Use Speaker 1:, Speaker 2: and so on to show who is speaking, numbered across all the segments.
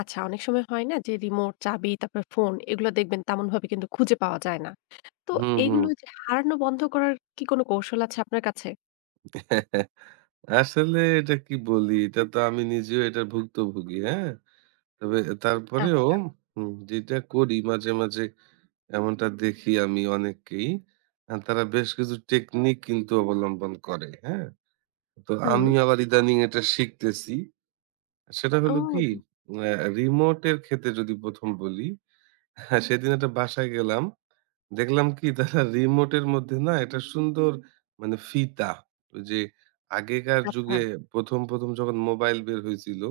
Speaker 1: আচ্ছা অনেক সময় হয় না? যে রিমোট, চাবি, তারপরে ফোন এগুলো দেখবেন তেমনভাবে কিন্তু খুঁজে পাওয়া যায় না। তো
Speaker 2: হুম,
Speaker 1: এগুলো
Speaker 2: হুম।
Speaker 1: ঐ যে হারানো বন্ধ করার কি কোন কৌশল আছে আপনার কাছে?
Speaker 2: আসলে এটা কি বলি? এটা তো আমি নিজেও এটা ভুক্তভোগি হ্যাঁ? তবে তারপরেও
Speaker 1: আচ্ছা।
Speaker 2: উম যেটা করি মাঝে, মাঝে এমনটা দেখি আমি অনেককেই। আ তারা বেশ কিছু টেকনিক কিন্তু অবলম্বন করে। হ্যাঁ? তো
Speaker 1: হুম।
Speaker 2: আমি আবার ইদানিং এটা শিখতেছি। সেটা হলো কি
Speaker 1: ও।
Speaker 2: আ রিমোট এর ক্ষেত্রে যদি ১ম বলি, সেদিন একটা বাসায় গেলাম। দেখলাম কি তারা রিমোটের মধ্যে না একটা সুন্দর মানে ফিতা। ঐ যে আগেকার
Speaker 1: আচ্ছা।
Speaker 2: যুগে প্রথম, প্রথম যখন মোবাইল বের হয়েছিল,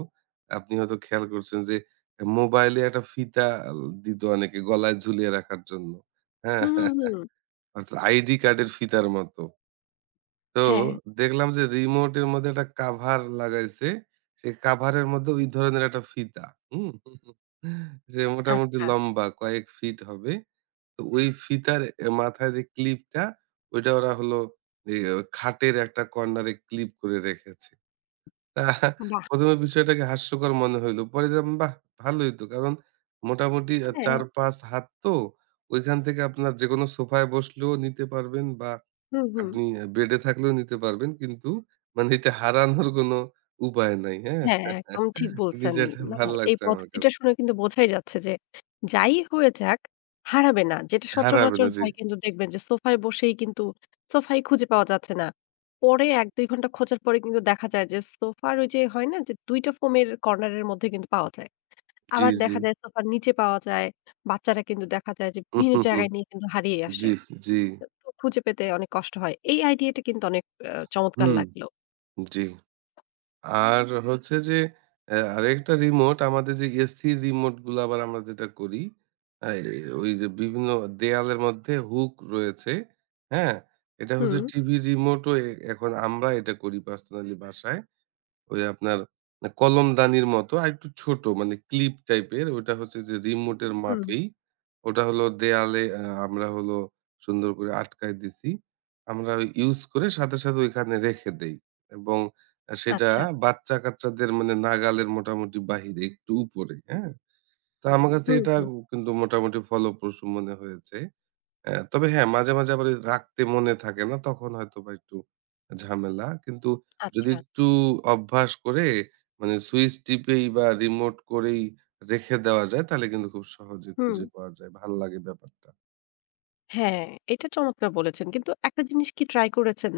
Speaker 2: আপনি হয়তো খেয়াল করছেন যে আ মোবাইলে একটা ফিতা আ দিত অনেকে গলায় ঝুলিয়ে রাখার জন্য। হ্যাঁ?
Speaker 1: হুম, হুম, হুম।
Speaker 2: অর্থাৎ আইডি কার্ডের ফিতার মতো। তো
Speaker 1: হ্যাঁ।
Speaker 2: দেখলাম যে রিমোটের মধ্যে একটা কভার লাগাইছে। সেই কভার এর মধ্যে ওই ধরনের একটা ফিতা, হুম? সে মোটামুটি
Speaker 1: আচ্ছা।
Speaker 2: লম্বা কয়েক ফিট হবে। তো ওই ফিতার এ মাথায় যে ক্লিপ টা ঐটা ওরা হলো ওই খাটের একটা কর্নার এ ক্লিপ করে রেখেছে।
Speaker 1: বাহ্!
Speaker 2: ১ম এ বিষয়টাকে হাস্যকর মনে হইল। পরে দেখলাম বাহ ভালো হইতো। কারণ মোটামুটি আ
Speaker 1: হ্যাঁ।
Speaker 2: ৪ ৫ হাত তো ঐখান থেকে আপনার যেকোনো সোফায় বসলেও নিতে পারবেন বা
Speaker 1: হুম, হুম।
Speaker 2: আপনি আ বেডে থাকলেও নিতে পারবেন। কিন্তু মানে এটা হারানোর কোন উপায় নাই। হ্যাঁ?
Speaker 1: হ্যাঁ, একদম ঠিক বলছেন।
Speaker 2: বিষয়টা
Speaker 1: মানে
Speaker 2: ভাল
Speaker 1: এই
Speaker 2: লাগছে আমার কাছে।
Speaker 1: পদ্ধতিটা শুনে কিন্তু বোঝাই যাচ্ছে যে যাই হয়ে যাক হারাবে না। যেটা
Speaker 2: হারাবে
Speaker 1: সচরাচর
Speaker 2: না, জি।
Speaker 1: হয় কিন্তু দেখবেন যে সোফায় বসেই কিন্তু সোফায় খুঁজে পাওয়া যাচ্ছে না। পরে ১ ২ ঘন্টা খোঁজার পরে কিন্তু দেখা যায় যে সোফার ওই যে হয় না যে ২ টা ফোমের কর্নার এর মধ্যে কিন্তু পাওয়া যায়।
Speaker 2: জি,
Speaker 1: আবার
Speaker 2: জি।
Speaker 1: দেখা যায় সোফার নিচে পাওয়া যায়। বাচ্চারা কিন্তু দেখা যায় যে বিভিন্ন জায়গায় নিয়ে কিন্তু হারিয়ে আসে।
Speaker 2: জি, জি।
Speaker 1: তো খুঁজে পেতে অনেক কষ্ট হয়। এই আইডিইয়া টা কিন্তু অনেক আ চমৎকার
Speaker 2: হুম,
Speaker 1: লাগলো।
Speaker 2: জি। আর হচ্ছে যে এ আরেকটা রিমোট আমাদের যে এসি রিমোট গুলো আবার আমরা যেটা করি। আ এই ওই যে বিভিন্ন দেওয়ালের মধ্যে হুক রয়েছে। হ্যাঁ? এটা হচ্ছে
Speaker 1: হুম।
Speaker 2: টিভি রিমোট ও এ এ এখন আমরা এটা করি পার্সোনালি বাসায়। ওই আপনার এ কলমদানির মতো আরেকটু ছোট মানে ক্লিপ টাইপের ঐটা হচ্ছে যে রিমোট এর
Speaker 1: হুম।
Speaker 2: মাপেই। ওটা হল দেয়ালে আ আমরা হলো সুন্দর করে আটকায় দিছি। আমরা ইউস করে সাথে, সাথে ঐখানে রেখে দেই। এবং সেটা আ
Speaker 1: আচ্ছা।
Speaker 2: বাচ্চা কাচ্চাদের মানে নাগালের মোটামুটি বাহিরে একটু উপরে। হ্যাঁ? তো আমার কাছে
Speaker 1: হুম,
Speaker 2: এটা
Speaker 1: হুম।
Speaker 2: কিন্তু মোটামুটি ফলোপ্রসূ মনে হয়েছে। আ তবে হ্যাঁ মাঝে, মাঝে আবার রাখতে মনে থাকে না। তখন হয়তো বা একটু ঝামেলা। কিন্তু যদি
Speaker 1: আচ্ছা।
Speaker 2: একটু অভ্যাস করে মানে সুইচ টিপে বা রিমোট করেই রেখে দেওয়া যায়। তাহলে কিন্তু খুব সহজেই খুঁজে
Speaker 1: হুম।
Speaker 2: পাওয়া যায়। ভাল লাগে ব্যাপারটা।
Speaker 1: হ্যাঁ, এটা চমৎকার বলেছেন। কিন্তু একটা জিনিস কি ট্রাই করেছেন?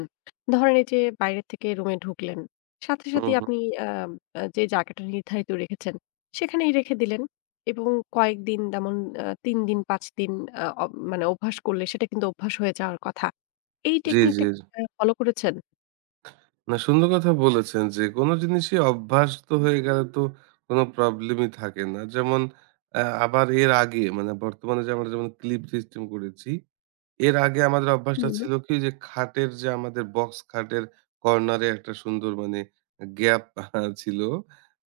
Speaker 1: ধরেন এইযে বাইরে থেকে রুমে ঢুকলেন। সাথে,
Speaker 2: হুম,
Speaker 1: সাথেই
Speaker 2: হুম।
Speaker 1: আপনি আ আ যে জায়গাটা নির্ধারিত রেখেছেন, সেখানেই রেখে দিলেন এবং কয়েকদিন তেমন আ ৩ দিন, ৫ দিন আ অব মানে অভ্যাস করলে সেটা কিন্তু অভ্যাস হয়ে যাওয়ার কথা। এই
Speaker 2: জি, জি।
Speaker 1: টেকনিকটা আ ফলো করেছেন?
Speaker 2: না, সুন্দর কথা বলেছেন যে কোন জিনিসই অভ্যস্ত হয়ে গেলে তো কোন প্রবলেমই থাকে না। যেমন আ আবার এর আগে মানে বর্তমানে যে আমরা যেমন ক্লিপ সিস্টেম করেছি, এর আগে আমাদের অভ্যাসটা
Speaker 1: হুম।
Speaker 2: ছিল কি? যে খাটের যে আমাদের বক্স খাটের কর্নারে একটা সুন্দর মানে গ্যাপ আ ছিল।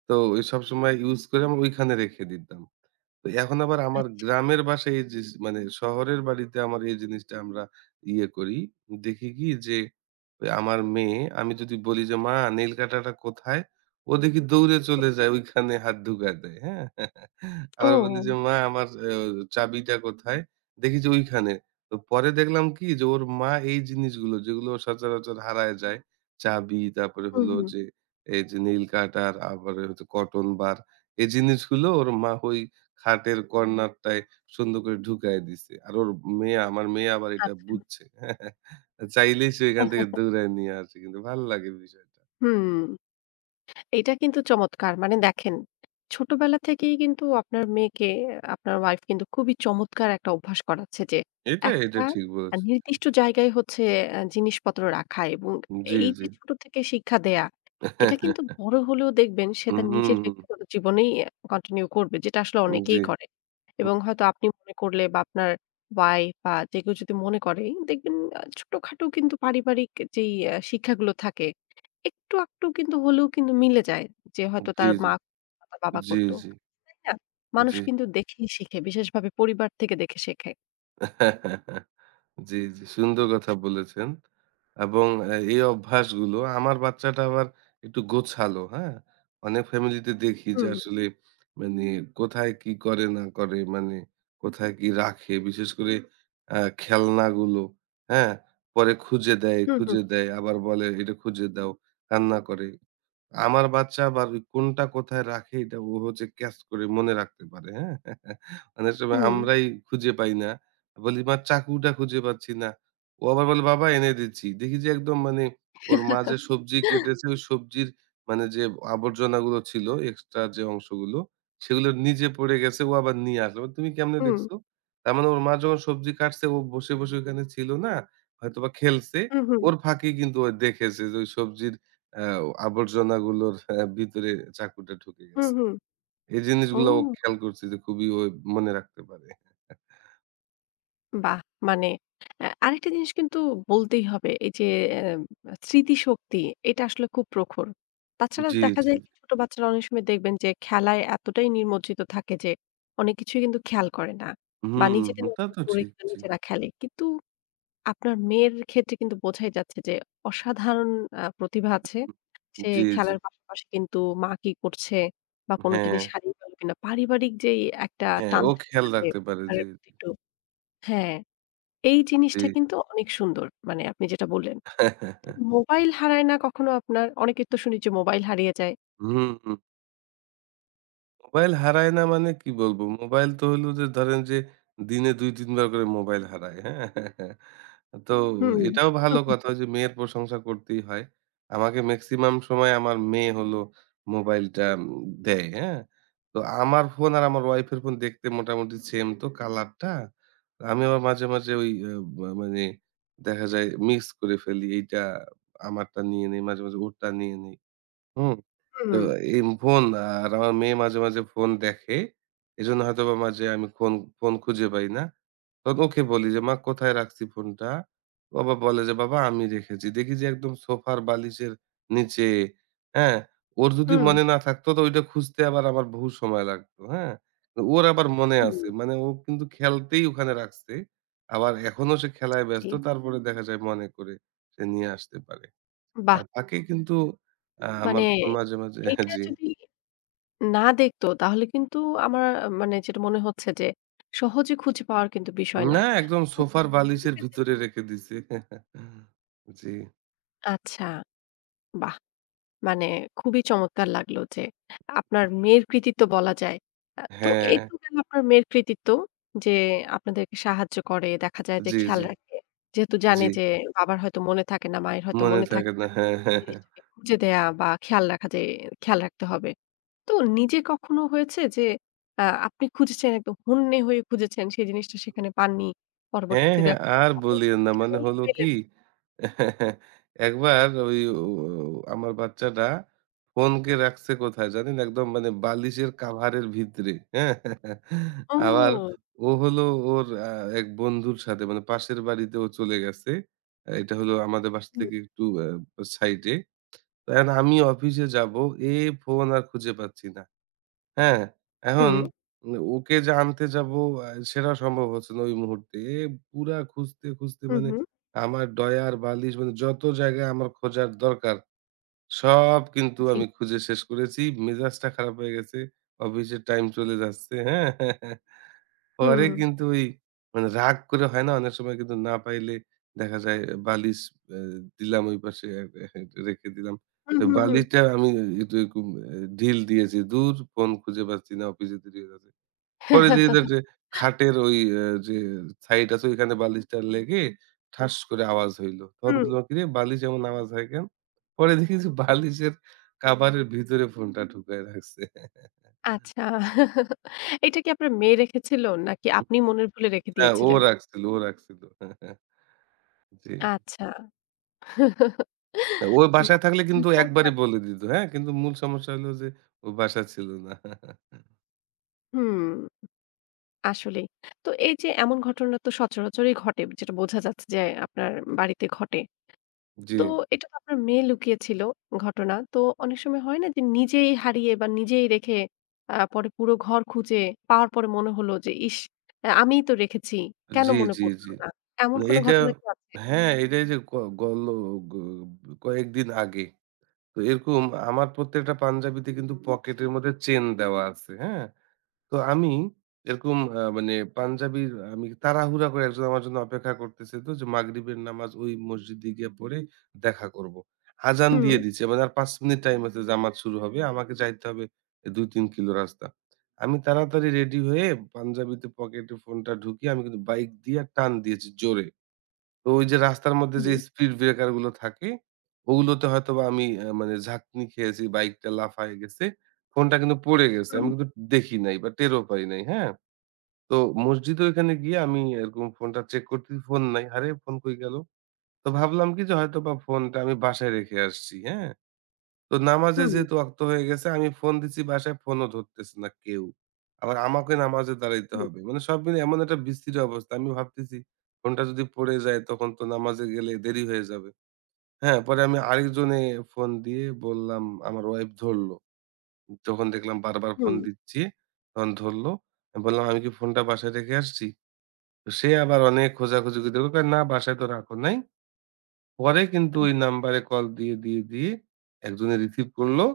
Speaker 2: তো ওই সবসময় ইউজ করে আমি ঐখানে রেখে দিতাম। তো এখন আবার আমার
Speaker 1: আচ্ছা।
Speaker 2: গ্রামের বাসায় এইযে যে মানে শহরের বাড়িতে আমার এই জিনিসটা আমরা ইয়ে করি। দেখি কি? যে আমার মেয়ে আমি যদি বলি যে, "মা নেইল কাটারটা কোথায়?" ও দেখি দৌড়ে চলে যায় ঐখানে হাত ঢুকায় দেয়। হ্যাঁ? আবার বলি যে,
Speaker 1: ও।
Speaker 2: "মা আমার আ চাবিটা কোথায়?" দেখি যে ঐখানে। ত পরে দেখলাম কি? যে ওর মা এই জিনিসগুলো যেগুলো সচরাচর হারায় যায়। চাবি তারপরে
Speaker 1: হুম,
Speaker 2: হলো
Speaker 1: হুম।
Speaker 2: যে এইযে নেইল কাটার, আবার এইযে কটন বার, এই জিনিসগুলো ওর মা ঐ খাটের কর্নারটায় সুন্দর করে ঢুকাইয়া দিছে। আর ওর মেয়ে আমার মেয়ে আবার এটা
Speaker 1: আচ্ছা।
Speaker 2: বুঝছে। চাইলেই সে এখান থেকে দৌড়ায় নিয়ে আসে। কিন্তু ভাল লাগে বিষয়টা।
Speaker 1: হুম, এটা কিন্তু চমৎকার। মানে দেখেন, ছোটবেলা থেকেই কিন্তু আপনার মেয়েকে আপনার ওয়াইফ কিন্তু খুবই চমৎকার একটা অভ্যাস করাচ্ছে যে
Speaker 2: এটা এটা
Speaker 1: একটা
Speaker 2: ঠিক
Speaker 1: আ
Speaker 2: বলেছেন। কি
Speaker 1: নির্দিষ্ট জায়গায় হচ্ছে আ জিনিসপত্র রাখা এবং
Speaker 2: জি, জি।
Speaker 1: এইযে ছোট থেকে শিক্ষা দেয়া, এটা কিন্তু বড় হলেও দেখবেন সে
Speaker 2: হুম,
Speaker 1: তার নিজের
Speaker 2: হুম।
Speaker 1: ব্যক্তিগত জীবনেই আ continue করবে। যেটা আসলে
Speaker 2: উম জি।
Speaker 1: অনেকেই করে।
Speaker 2: হু।
Speaker 1: এবং হয়তো আপনি মনে করলে বা আপনার ওয়াইফ বা যে কেউ যদি মনে করে, এই দেখবেন ছোটখাটো কিন্তু পারিবারিক এ যেই আ শিক্ষাগুলো থাকে, একটু-আকটু কিন্তু হলেও কিন্তু মিলে যায়। যে হয়তো
Speaker 2: জি,
Speaker 1: তার
Speaker 2: জি।
Speaker 1: মা [unintelligible] বা, বাবা
Speaker 2: জি,
Speaker 1: করতো।
Speaker 2: জি।
Speaker 1: তাই না? মানুষ
Speaker 2: জি।
Speaker 1: কিন্তু দেখেই শিখে বিশেষভাবে পরিবার থেকে দেখে শেখে।
Speaker 2: জি, জি সুন্দর কথা বলেছেন। এবং আ এই অভ্যাসগুলো, আমার বাচ্চাটা আবার একটু গোছালো, হ্যাঁ? অনেক ফ্যামিলিতে দেখি যে,
Speaker 1: হুম।
Speaker 2: আসলে মানে কোথায় কি করে না করে, মানে কোথায় কি রাখে বিশেষ করে আ খেলনাগুলো, হ্যাঁ? পরে খুঁজে দেয়,
Speaker 1: হুম, হুম।
Speaker 2: খুঁজে দেয় আবার বলে, "এটা খুঁজে দাও।" কান্না করে। আমার বাচ্চা আবার কোনটা কোথায় রাখে এটা ও হচ্ছে ক্যাচ করে মনে রাখতে পারে, হ্যাঁ? অনেক সময়
Speaker 1: হুম।
Speaker 2: আমরাই খুঁজে পাই না। বলি, "মা চাকুটা খুঁজে পাচ্ছি না।" ও আবার বলে, "বাবা এনে দিচ্ছি।" দেখি যে একদম মানে ওর মা যে সবজি কেটেছে, সবজির মানে যে আবর্জনা গুলো ছিল, এক্সট্রা যে অংশগুলো, সেগুলো নিজে পড়ে গেছে, ও আবার নিয়ে আসে, [unintelligible] "তুমি কেমনে
Speaker 1: হুম।
Speaker 2: দেখছো?" তার মানে ওর মা যখন সবজি কাটছে ও বসে, বসে ওখানে ছিল না? হয়তোবা খেলছে।
Speaker 1: হুম, হুম।
Speaker 2: ওর ফাঁকে কিন্তু ও দেখেছে যে ঐ সবজির অ্যাও আবর্জনাগুলোর আ ভিতরে চাকুটা ঢুকে
Speaker 1: হুম,
Speaker 2: গেছে।
Speaker 1: হুম।
Speaker 2: এই
Speaker 1: ও!
Speaker 2: জিনিসগুলা ও খেয়াল করছে যে খুবই ওই মনে রাখতে পারে।
Speaker 1: বাহ! মানে [unintelligible] আ আরেকটা জিনিস কিন্তু বলতেই হবে, এই যে অ্যা মা স্মৃতিশক্তি, এটা আসলে খুব প্রখর। তাছাড়া
Speaker 2: জি,
Speaker 1: দেখা
Speaker 2: জি।
Speaker 1: যায় কি ছোট বাচ্চারা অনেক সময় দেখবেন যে খেলায় এতটাই নিমজ্জিত থাকে যে, অনেক কিছুই কিন্তু খেয়াল করে না। বা
Speaker 2: হুম,
Speaker 1: নিজেদের
Speaker 2: হুম তা
Speaker 1: মতন
Speaker 2: তো
Speaker 1: করে
Speaker 2: ঠিক। জি।
Speaker 1: নিজেরা খেলে। কিন্তু আপনার মেয়ের ক্ষেত্রে কিন্তু বোঝাই যাচ্ছে যে অসাধারণ আ প্রতিভা আছে।
Speaker 2: [unintelligible]
Speaker 1: সে
Speaker 2: জি, জি।
Speaker 1: খেলার পাশাপাশি কিন্তু মা কি করছে বা কোন জিনিস
Speaker 2: হ্যাঁ।
Speaker 1: হারিয়ে গেল কিনা পারিবারিক যেই একটা
Speaker 2: হ্যাঁ,
Speaker 1: টান
Speaker 2: ও
Speaker 1: থাকে
Speaker 2: খেয়াল
Speaker 1: না যে
Speaker 2: রাখতে পারে জি,
Speaker 1: পরিবারের প্রতি
Speaker 2: জি।
Speaker 1: একটু হ্যাঁ, এই
Speaker 2: জি।
Speaker 1: জিনিসটা কিন্তু অনেক সুন্দর। মানে আপনি যেটা বললেন। তো মোবাইল হারায় না কখনো আপনার? অনেকের তো শুনি যে মোবাইল হারিয়ে যায়।
Speaker 2: হুম, হুম। মোবাইল হারায় না মানে কি বলব? মোবাইল তো হইলো যে ধরেন যে, দিনে ২-৩ বার করে মোবাইল হারায়, হ্যাঁ? তো
Speaker 1: হুম।
Speaker 2: এটাও ভালো কথা যে মেয়ের প্রশংসা করতেই হয়। আমাকে মেক্সিমাম সময় আমার মেয়ে হলো, মোবাইলটা উম দেয়, হ্যাঁ? তো আমার ফোন আর আমার ওয়াইফ এর ফোন দেখতে মোটামুটি সেম তো কালার টা। আমি আবার মাঝে, মাঝে ঐ
Speaker 1: হু।
Speaker 2: আ মা মানে দেখা যায় মিক্স করে ফেলি। এইটা আমারটা নিয়ে নেই, মাঝে, মাঝে ওরটা নিয়ে নেই, হুম?
Speaker 1: হু,
Speaker 2: তো
Speaker 1: হুম।
Speaker 2: এম ফোন আর আমার মেয়ে মাঝে, মাঝে ফোন দেখে। এজন্য হয়তোবা মাঝে আমি ফোন ফোন খুঁজে পাই না। তন ওকে বলি যে, "মা কোথায় রাখছি ফোনটা?" ও আবার বলে যে, "বাবা আমি রেখেছি।" দেখি যে একদম সোফার বালিশের নিচে, হ্যাঁ? ওর যদি
Speaker 1: হুম।
Speaker 2: মনে না থাকতো তো ঐটা খুঁজতে আবার আমার বহু সময় লাগতো, হ্যাঁ? ওর আবার মনে
Speaker 1: হুম।
Speaker 2: আছে। মানে ও কিন্তু খেলতেই ওখানে রাখছে। আবার এখনো সে খেলায়
Speaker 1: জি।
Speaker 2: ব্যস্ত। তারপরে দেখা যায় মনে করে সে নিয়ে আসতে পারে। আর
Speaker 1: বাহ!
Speaker 2: বাকি কিন্তু এ্যাঁ
Speaker 1: মানে
Speaker 2: আমার ফোন মাঝে, মাঝে হ্যাঁ
Speaker 1: এইটা
Speaker 2: জ্বি।
Speaker 1: যদি না দেখতো তাহলে কিন্তু আমার আ মানে যেটা মনে হচ্ছে যে, সহজে খুঁজে পাওয়ার কিন্তু বিষয় না।
Speaker 2: না একদম
Speaker 1: হয়তো বা
Speaker 2: সোফার
Speaker 1: খুজে
Speaker 2: বালিশের
Speaker 1: পেতেন
Speaker 2: ভিতরে রেখে দিছে। জ্বি।
Speaker 1: আচ্ছা, বাহ! মানে খুবই চমৎকার লাগলো যে, আপনার মেয়ের কৃতিত্ব বলা যায়। আ তো এই
Speaker 2: হ্যাঁ।
Speaker 1: তো গেল আপনার মেয়ের কৃতিত্ব যে আপনাদেরকে সাহায্য করে, দেখা যায় যে
Speaker 2: জি,
Speaker 1: খেয়াল
Speaker 2: জি।
Speaker 1: রাখে। যেহেতু জানে
Speaker 2: জি।
Speaker 1: যে বাবার হয়তো মনে থাকে না, মায়ের হয়তো
Speaker 2: মনে
Speaker 1: মনে
Speaker 2: থাকে
Speaker 1: থাকে
Speaker 2: না।
Speaker 1: না।
Speaker 2: হ্যাঁ, হ্যাঁ, হ্যাঁ।
Speaker 1: জিনিসটাকে খুঁজে দেয়া বা খেয়াল রাখা যে খেয়াল রাখতে হবে। তো নিজে কখনো হয়েছে যে, আ আপনি খুঁজেছেন, একদম হন্যে হয়ে খুঁজেছেন সেই জিনিসটা সেখানে পাননি?
Speaker 2: হ্যাঁ,
Speaker 1: পরবর্তীতে
Speaker 2: হ্যাঁ,
Speaker 1: দেখ গেল
Speaker 2: আর বলিয়েন না। মানে
Speaker 1: সেখানেই
Speaker 2: হল
Speaker 1: পেলেন।
Speaker 2: কি? একবার ওই ও ও ও আমার বাচ্চাটা ফোনকে রাখছে কোথায় জানেন? একদম মানে বালিশের কাভারের ভিতরে। হ্যাঁ? আবার
Speaker 1: ও!
Speaker 2: ও হলো ওর আ এক বন্ধুর সাথে মানে পাশের বাড়িতে ও চলে গেছে। আ এটা হলো আমাদের বাসা
Speaker 1: হুম।
Speaker 2: থেকে একটু আব আ সাইডে। এখন আমি অফিসে যাবো। এ ফোন আর খুঁজে পাচ্ছি না। হ্যাঁ? এখন,
Speaker 1: হুম।
Speaker 2: ম্না ওকে যে আনতে যাব আ সেটাও সম্ভব হচ্ছে না ওই মুহূর্তে। এ পুরা খুঁজতে, খুঁজতে
Speaker 1: হু,
Speaker 2: মানে
Speaker 1: হু।
Speaker 2: আমার ড্রয়ার বালিশ মানে যত জায়গায় আমার খোঁজার দরকার, সব কিন্তু
Speaker 1: জি।
Speaker 2: আমি খুঁজে শেষ করেছি। মেজাজটা খারাপ হয়ে গেছে। অফিসের টাইম চলে যাচ্ছে। হ্যাঁ? পরে
Speaker 1: হুম।
Speaker 2: কিন্তু এই মানে রাগ করে হয় না? অনেক সময় কিন্তু না পাইলে দেখা যায় আ বালিশ আ দিলাম ঐ পাশে আ হে রেখে দিলাম।
Speaker 1: হু,
Speaker 2: আ
Speaker 1: হু, হুম।
Speaker 2: বালিশটা আমি এ এটা এরকম এ ঢিল দিয়েছি, "দূর! ফোন খুঁজে পাচ্ছি না। অফিসে দেরি হয়ে যাচ্ছে।" পরে [unintelligible] খাটের ওই আ যে সাইড আছে, ঐখানে বালিশটা লেগে ঠাস করে আওয়াজ হইলো। তখন
Speaker 1: হুম।
Speaker 2: বললাম, "কিরে? বালিশ এমন আওয়াজ হয় কেন?" পরে দেখি যে বালিশের কাভারের ভিতরে ফোনটা ঢুকায় রাখছে।
Speaker 1: আচ্ছা। এইটা কি আপনার মেয়ে রেখেছিল নাকি
Speaker 2: হু,
Speaker 1: আপনি মনের ভুলে রেখে
Speaker 2: হ্যাঁ, ও
Speaker 1: দিয়েছিলেন?
Speaker 2: রাখছিল। ও রাখছিল। জি।
Speaker 1: আচ্ছা।
Speaker 2: ওয়
Speaker 1: বাহ!
Speaker 2: বাসায় থাকলে
Speaker 1: খুবই
Speaker 2: কিন্তু একবারে
Speaker 1: চমৎকার।
Speaker 2: বলে দিত। হ্যাঁ? কিন্তু মূল সমস্যা হলো যে, ও বাসায় ছিল না।
Speaker 1: হুম। আসলেই। তো এইযে এমন ঘটনা তো সচরাচরই ঘটে। যেটা বোঝা যাচ্ছে যে আপনার বাড়িতে ঘটে। তো
Speaker 2: জি।
Speaker 1: এটা তো আপনার মেয়ে লুকিয়ে ছিল ঘটনা। তো অনেক সময় হয় না? যে নিজেই হারিয়ে বা নিজেই রেখে আ পরে পুরো ঘর খুঁজে পাওয়ার পরে মনে হলো যে, "ইশ! আ আমিই তো রেখেছি। কেন
Speaker 2: জি,
Speaker 1: মনে
Speaker 2: জি,
Speaker 1: পড়লো
Speaker 2: জি।
Speaker 1: না?" এমন
Speaker 2: না
Speaker 1: কোন
Speaker 2: এইটা
Speaker 1: ঘটনা কি আছে?
Speaker 2: হ্যাঁ, এইটাই যে ক গলো গ কয়েকদিন আগে। তো এরকম আমার প্রত্যেকটা পাঞ্জাবিতে কিন্তু পকেটের মধ্যে চেইন দেওয়া আছে। হ্যাঁ? তো আমি এরকম আ মানে পাঞ্জাবির আ আমি তাড়াহুড়া করে একজন আমার জন্য অপেক্ষা করতেছে। তো যে মাগরিবের নামাজ ওই মসজিদে গিয়ে পড়ে দেখা করবো। আযান দিয়ে
Speaker 1: হুম।
Speaker 2: দিছে। মানে আর ৫ মিনিট টাইম আছে জামাত শুরু হবে। আমাকে যাইতে হবে আ ২, ৩ কিলো রাস্তা। আমি তাড়াতাড়ি রেডি হয়ে পাঞ্জাবিতে পকেটে ফোনটা ঢুকিয়ে আমি কিন্তু বাইক দিয়া টান দিয়েছি জোরে। তো ওইযে রাস্তার মধ্যে যে
Speaker 1: হু।
Speaker 2: speed breaker গুলো থাকে, ওগুলোতে হয়তোবা আমি আ মানে ঝাঁকনি খেয়েছি, বাইকটা লাফায় গেছে। ফোনটা কিন্তু পড়ে গেছে।
Speaker 1: উ
Speaker 2: আমি
Speaker 1: হুম।
Speaker 2: কিন্তু দেখি নাই বা টেরও পাই নাই। হ্যাঁ? তো মসজিদে ঐখানে গিয়ে আমি এরকম ফোনটা চেক করছি, ফোন নাই। আরে ফোন কই গেল? তো ভাবলাম কি? যে হয়তোবা ফোনটা আমি বাসায় রেখে আসছি। হ্যাঁ? তো নামাজে
Speaker 1: হুম।
Speaker 2: যেহেতু ওয়াক্ত হয়ে গেছে আমি ফোন দিচ্ছি বাসায় ফোনও ধরতেছে না কেউ। আবার আমাকে নামাজে দাঁড়াইতে
Speaker 1: হুম।
Speaker 2: হবে। মানে সব মিলাই এমন একটা বিশ্রি অবস্থা। আমি ভাবতেছি ফোনটা যদি পড়ে যায়, তখন তো নামাজে গেলে দেরি হয়ে যাবে। হ্যাঁ, পরে আমি আরেকজনে ফোন দিয়ে বললাম। তখন আমার ওয়াইফ ধরলো। তখন দেখলাম বারবার ফোন
Speaker 1: হুম।
Speaker 2: দিচ্ছি, তখন ধরলো। আ বললাম, "আমি কি ফোনটা বাসায় রেখে আসছি?" ত সে আবার অনেক খোঁজাখুজি করে কয়, "না বাসায় তো রাখো নাই।" পরে কিন্তু ঐ নাম্বারে কল দিয়ে, দিয়ে, দিয়ে, একজনে রিসিভ করলো।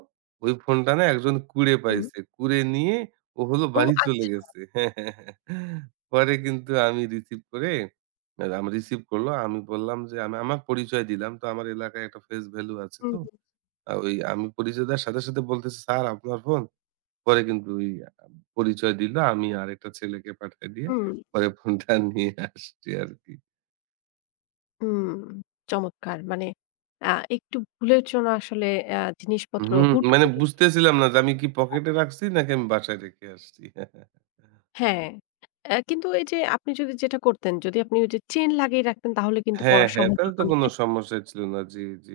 Speaker 2: ওই ফোনটা না একজন কুড়ে
Speaker 1: হুম।
Speaker 2: পাইছে। কুড়ে নিয়ে ও হলো
Speaker 1: ও,
Speaker 2: বাড়ি চলে
Speaker 1: আচ্ছা।
Speaker 2: গেছে। পরে কিন্তু আমি রিসিভ করে রাম রিসিভ করলো। আমি বললাম যে আমি আমার পরিচয় দিলাম। তো আমার এলাকায় একটা face value আছে
Speaker 1: হু,
Speaker 2: তো।
Speaker 1: হুম।
Speaker 2: আ ওই আমি পরিচয় দেয়ার সাথে, সাথে, বলতেছে, "স্যার আপনার ফোন?" পরে কিন্তু ওই আ পরিচয় দিলো। আমি আরেকটা ছেলেকে পাঠায় দিয়ে
Speaker 1: হুম।
Speaker 2: পরে ফোনটা নিয়ে আসছি আরকি।
Speaker 1: উম চমৎকার মানে আ একটু ভুলের জন্য আসলে আ জিনিসপত্র
Speaker 2: হুম,
Speaker 1: হুট
Speaker 2: মানে
Speaker 1: করে নিয়ে রাখি
Speaker 2: বুঝতেছিলাম না
Speaker 1: যাতে
Speaker 2: যে, আমি
Speaker 1: হারিয়ে
Speaker 2: কি
Speaker 1: যেতে পারে [unintelligible]
Speaker 2: পকেটে রাখছি নাকি আমি বাসায় রেখে আসছি।
Speaker 1: হ্যাঁ, আ কিন্তু এই যে আপনি যদি যেটা করতেন, যদি আপনি ওই যে চেইন লাগিয়ে রাখতেন, তাহলে কিন্তু
Speaker 2: হ্যাঁ,
Speaker 1: পড়ার
Speaker 2: হ্যাঁ,
Speaker 1: সম্ভাবনা
Speaker 2: একান্ত কোনো
Speaker 1: অনেকটাই
Speaker 2: সমস্যাই ছিল না। জি, জি।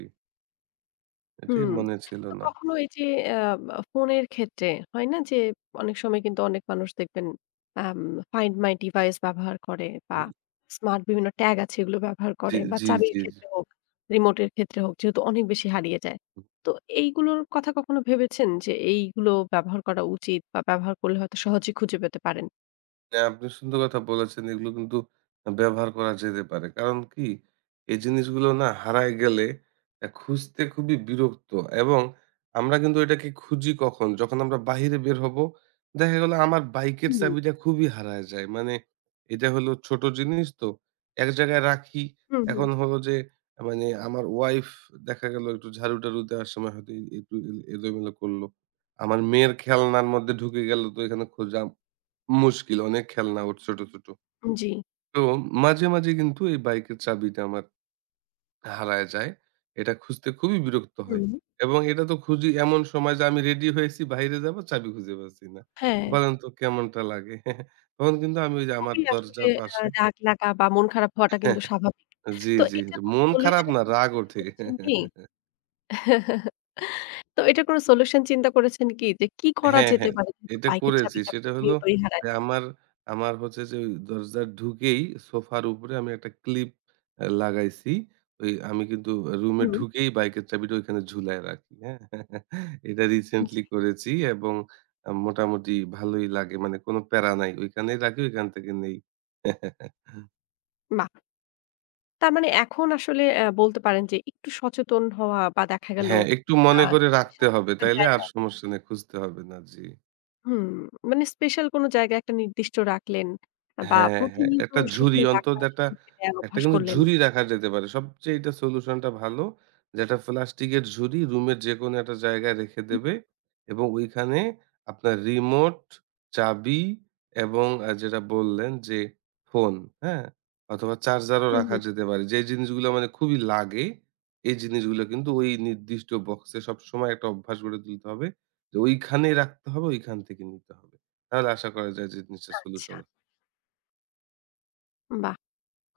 Speaker 2: এটাই
Speaker 1: হুম।
Speaker 2: মনে ছিল
Speaker 1: তো
Speaker 2: না।
Speaker 1: কখনো এই যে অ্যা মা ফোনের ক্ষেত্রে, হয় না যে অনেক সময় কিন্তু অনেক মানুষ দেখবেন আম ফাইন্ড মাই ডিভাইস ব্যবহার করে বা
Speaker 2: হুম।
Speaker 1: স্মার্ট বিভিন্ন ট্যাগ আছে, এগুলো
Speaker 2: উম
Speaker 1: ব্যবহার
Speaker 2: জি
Speaker 1: করে বা
Speaker 2: জি,
Speaker 1: চাবির
Speaker 2: জি, জি।
Speaker 1: ক্ষেত্রে হোক, রিমোট এর ক্ষেত্রে হোক, যেহেতু অনেক বেশি হারিয়ে যায়।
Speaker 2: [unintelligible]
Speaker 1: তো এইগুলোর কথা কখনো ভেবেছেন? যে এইগুলো ব্যবহার করা উচিত বা ব্যবহার করলে হয়তো সহজেই খুঁজে পেতে পারেন?
Speaker 2: হ্যাঁ, আপনি সুন্দর কথা বলেছেন। এগুলো কিন্তু আ ব্যবহার করা যেতে পারে। কারণ কি এই জিনিসগুলো না হারায় গেলে আ খুঁজতে খুবই বিরক্ত। এবং আমরা কিন্তু এটাকে খুঁজি কখন? যখন আমরা বাহিরে বের হবো, দেখা গেল আমার বাইকের
Speaker 1: হুম।
Speaker 2: চাবিটা খুবই হারায় যায়। মানে, এটা হলো ছোট জিনিস তো। এক জায়গায় রাখি।
Speaker 1: হু, হু।
Speaker 2: এখন হলো যে মানে, আমার ওয়াইফ দেখা গেল একটু ঝাড়ু-টারু দেওয়ার সময় হয়তো এ একটু এল এলোমেলো করলো। আমার মেয়ের খেলনার মধ্যে ঢুকে গেলো তো ঐখানে খোঁজা মুশকিল। অনেক খেলনা ওর ছোট, ছোট।
Speaker 1: উম জি।
Speaker 2: তো মাঝে, মাঝে কিন্তু এই বাইকের চাবিটা আমার হারায় যায়। এটা খুঁজতে খুবই বিরক্ত হয়।
Speaker 1: হুম।
Speaker 2: এবং এটা তো খুঁজি এমন সময় যে, আমি রেডি হয়েছি বাইরে যাব চাবি খুঁজে পাচ্ছিনা না।
Speaker 1: হ্যাঁ।
Speaker 2: বলেন তো কেমনটা লাগে? তখন কিন্তু আমি ঐযে আমার
Speaker 1: আমি আসলে
Speaker 2: দরজার
Speaker 1: আ
Speaker 2: পাশে
Speaker 1: রাগ লাগা বা মন খারাপ হওয়াটা কিন্তু স্বাভাবিক।
Speaker 2: আ জি,
Speaker 1: তো
Speaker 2: জি।
Speaker 1: এটা
Speaker 2: এটা
Speaker 1: [unintelligible]
Speaker 2: মন খারাপ
Speaker 1: সলিউশন
Speaker 2: না, রাগ
Speaker 1: [unintelligible] চিন্তা
Speaker 2: ওঠে।
Speaker 1: করেছেন কি তো এটার কোনো সলিউশন চিন্তা করেছেন কি? যে কি করা
Speaker 2: হ্যাঁ,
Speaker 1: যেতে
Speaker 2: হ্যাঁ।
Speaker 1: পারে যেহেতু
Speaker 2: এটা
Speaker 1: বাইকের
Speaker 2: করেছি।
Speaker 1: চাবিটা
Speaker 2: সেটা হলো
Speaker 1: প্রতিনিয়তই হারায়।
Speaker 2: এ আমার আমার হচ্ছে যে ওই দরজার ঢুকেই, সোফার উপরে আমি একটা ক্লিপ অ্যা লাগাইছি। ঐ আমি কিন্তু আ রুমে
Speaker 1: হুম।
Speaker 2: ঢুকেই বাইকের চাবিটা ঐখানে ঝুলায় রাখি, হ্যাঁ? এটা
Speaker 1: উম জি।
Speaker 2: রিসেন্টলি করেছি এবং আম মোটামুটি ভালোই লাগে। মানে কোন প্যারা নাই। ঐখানেই রাখি, ঐখান থেকে নেই।
Speaker 1: বাহ। তার মানে এখন আসলে অ্যা বলতে পারেন যে একটু সচেতন হওয়া বা দেখা গেল
Speaker 2: হ্যাঁ, একটু
Speaker 1: আ
Speaker 2: মনে করে রাখতে
Speaker 1: স্পেশাল কোন
Speaker 2: হবে।
Speaker 1: একটা
Speaker 2: তাইলে
Speaker 1: জায়গা
Speaker 2: আর সমস্যা নাই। খুঁজতে হবে না। জ্বি।
Speaker 1: হুম মানে স্পেশাল কোন জায়গায় একটা নির্দিষ্ট রাখলেন বা
Speaker 2: হ্যাঁ, হ্যাঁ। ১
Speaker 1: প্রতিনিয়ত
Speaker 2: টা ঝুড়ি
Speaker 1: সেখানে
Speaker 2: অন্তত
Speaker 1: রাখা,
Speaker 2: একটা,
Speaker 1: সেখান থেকে নেওয়ার
Speaker 2: একটা
Speaker 1: অভ্যাস
Speaker 2: কিন্তু
Speaker 1: করলেন।
Speaker 2: ঝুড়ি রাখা যেতে পারে। সবচাইতে সলিউশন টা ভালো। যে একটা প্লাস্টিকের ঝুড়ি রুমের যেকোনো একটা জায়গায় রেখে
Speaker 1: হুম।
Speaker 2: দেবে এবং ঐখানে আপনার রিমোট, চাবি এবং আ যেটা বললেন যে ফোন হ্যাঁ? অথবা চার্জারও
Speaker 1: হুম,
Speaker 2: রাখা
Speaker 1: হুম।
Speaker 2: যেতে পারে। যে জিনিসগুলো মানে খুবই লাগে, এই জিনিসগুলো কিন্তু ওই নির্দিষ্ট বক্সে সবসময় একটা অভ্যাস গড়ে তুলতে হবে। তো ঐখানেই রাখতে হবে, ঐখান থেকে নিতে হবে। তাহলে আশা করা যায় যে জিনিসটা
Speaker 1: আচ্ছা।
Speaker 2: সলিউশন হ
Speaker 1: বাহ!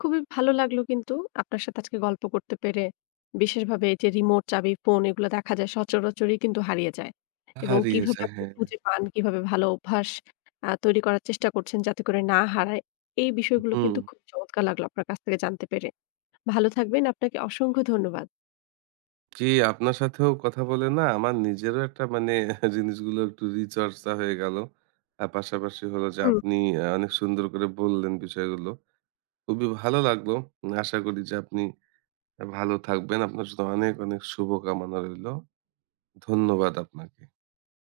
Speaker 1: খুবই ভালো লাগলো কিন্তু আপনার সাথে আজকে গল্প করতে পেরে। বিশেষভাবে এই যে রিমোট চাবি ফোন এগুলো দেখা যায় সচরাচরই কিন্তু হারিয়ে যায় এবং
Speaker 2: হারিয়ে
Speaker 1: কিভাবে
Speaker 2: যায়,
Speaker 1: আপনি
Speaker 2: হ্যাঁ, হ্যাঁ।
Speaker 1: খুঁজে পান? কিভাবে ভালো অভ্যাস আ তৈরি করার চেষ্টা করছেন যাতে করে না হারায়। এই
Speaker 2: হু,
Speaker 1: বিষয়গুলো কিন্তু
Speaker 2: হুম।
Speaker 1: খুব চমৎকার লাগলো আপনার কাছ থেকে জানতে পেরে। ভালো থাকবেন, আপনাকে অসংখ্য ধন্যবাদ।
Speaker 2: জি, আপনার সাথেও কথা বলে না, আমার নিজেরও একটা মানে জিনিসগুলো একটু রিচর্চা হয়ে গেলো। আর পাশাপাশি হলো যে
Speaker 1: হুম।
Speaker 2: আপনি আ অনেক সুন্দর করে বললেন বিষয়গুলো। খুবই ভালো লাগলো। উ আশা করি যে আপনি ভালো থাকবেন। আপনার জন্য অনেক, অনেক শুভ কামনা রইলো। ধন্যবাদ আপনাকে।